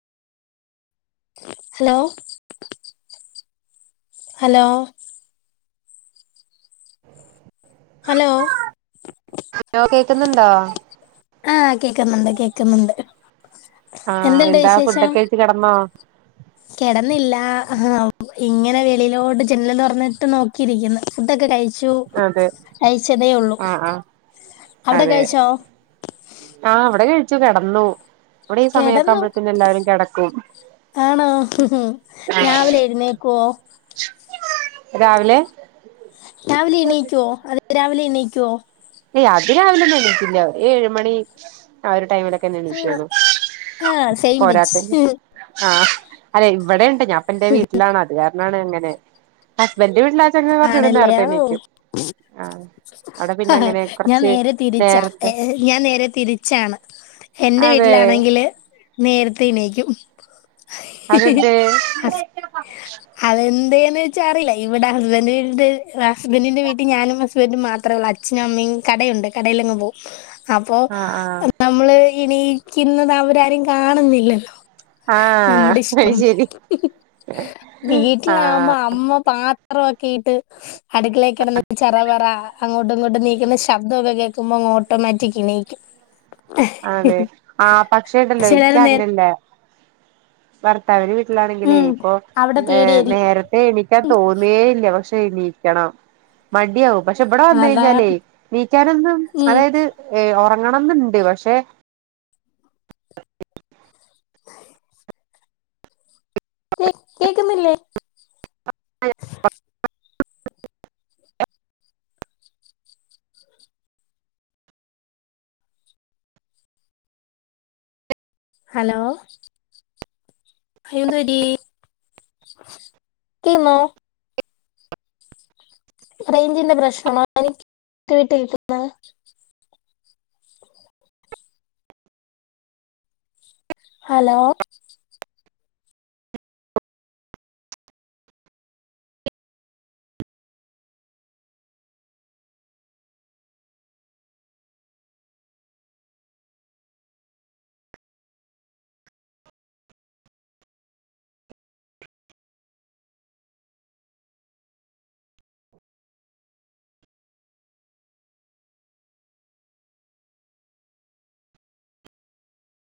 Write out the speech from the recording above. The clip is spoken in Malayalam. ഹലോ ഹലോ ഹലോ ഹലോ കേക്കുന്നുണ്ടോ ആ കേക്കുന്നുണ്ട് കേക്കുന്നുണ്ട് ആഹ് എന്തണ്ട് എന്താ വിശേഷം ഫുഡൊക്കെ കഴിച്ച് കിടന്നോ കിടന്നില്ല ആ ഇങ്ങനെ വെളിയിലോട്ട് ജെനലും തുറന്നിട്ട് നോക്കിയിരിക്കുന്നു ഫുഡൊക്കെ കഴി ച്ചൂ അതെ അയച്ചതേ ഉള്ളൂ ആഹ് ആഹ് അവിടെ അതെ കഴിച്ചോ ആഹ് ഇവിടെ കഴിച്ചു കെടന്നു ഇവിടെ ഈ കിടന്നു സമയക്കമ്പെഴ്ത്തേന് എല്ലാരും കെടക്കും ആണോ രാവിലെ എഴുന്നേക്കുവോ രാവിലെ രാവിലെ ഇണ്ണിക്കുവോ അതി രാവിലെ ഇണ്ണിക്കുവോ ഏ അതിരാവിലൊന്നും എണീക്കില്ല ഏഴുമണി ആ ഒര് ടൈമിലൊക്കെന്ന് ആഹ് എണിക്കക്കൊള്ളു ആഹ് സെയിം പോരാത്തേന് പിച്ച് ആഹ് അല്ലെ ഇവിടെണ്ട് ഞാപ്പന്റെ എന്റെവീട്ടിലാണ് അത് കാരണനാണ് അങ്ങനെ. [unintelligible] കൊറച്ചുടെ ആണല്ലേ നേർത്തെ ഓ എണീക്കും ആ അവിടെ പിന്നെ അഹ അങ്ങനെ കുറച്ച് ഞാൻനേരെതിരിച്ചാ ഏ നേരത്തെ ഞാൻനേരെതിരിച്ചാണ് അതെ എന്റെവീട്ടിലാണെങ്കില് നേരത്തെണീയിക്കും. ഹിഹ്ഹ് അതെന്തേ ഹസ് അതെന്തെയ് [unintelligible] ഹസ്ബന്റിന്റെ വീട്ടിൽ ഞാനും ഹസ്ബന്റുംമാത്രം ത്രോള്ളു അച്ഛനുംഅമ്മയും കടയുണ്ട് കടയിലങ്ങ്പോകും ആഹ് ആഹ് അപ്പോനമ്മള് ണീയിക്കുന്നത് അവരാരുംകാണുന്നില്ലല്ലോ. ആഹ് നമ്മുടെ അത് ഇഷ്ടം ശരി ഹ്ഹ് ആഹ് വീട്ടിലാവുമോബൊ അമ്മ പ റോകീട്ട് അടുക്കളേക്കടന്ന് ചറ വറ അങ്ങോട്ടുംങ്ങോടട്ടും നീ [unintelligible] ശബ്ദോക്കെ കേക്കുമ്പോ മൊ ഓട്ടോമാറ്റിക്ക്ണീയിക്കും അതെ ഹ്ഹ്ഹ് ആഹ് പക്ഷേ ഇണ്ടല്ലോ ചിലർനേര ഭർത്താവിന് വീട്ടിലാണെങ്കിലേ ഉം ഇപ്പൊ അവിടെ പേടിയായിരിക്കും നേരത്തെ എണീക്കാൻ തോന്നേല്ല പക്ഷെ എണീക്കണം മടിയവും അതാ പക്ഷെബവിടെവെന്നയ്ഞാലെയ് നീക്കാനൊന്നും ഉം അതായത് ഒറങ്ങണംന്ന്ണ്ട് പക്ഷെ കേ കേക്കുന്നില്ലേ? [unintelligible] ഹലോ എന്ത് പറ്റി [unintelligible] റേഞ്ചിന്റെ പ്രശ്നമാ [inaudible] ഹലോ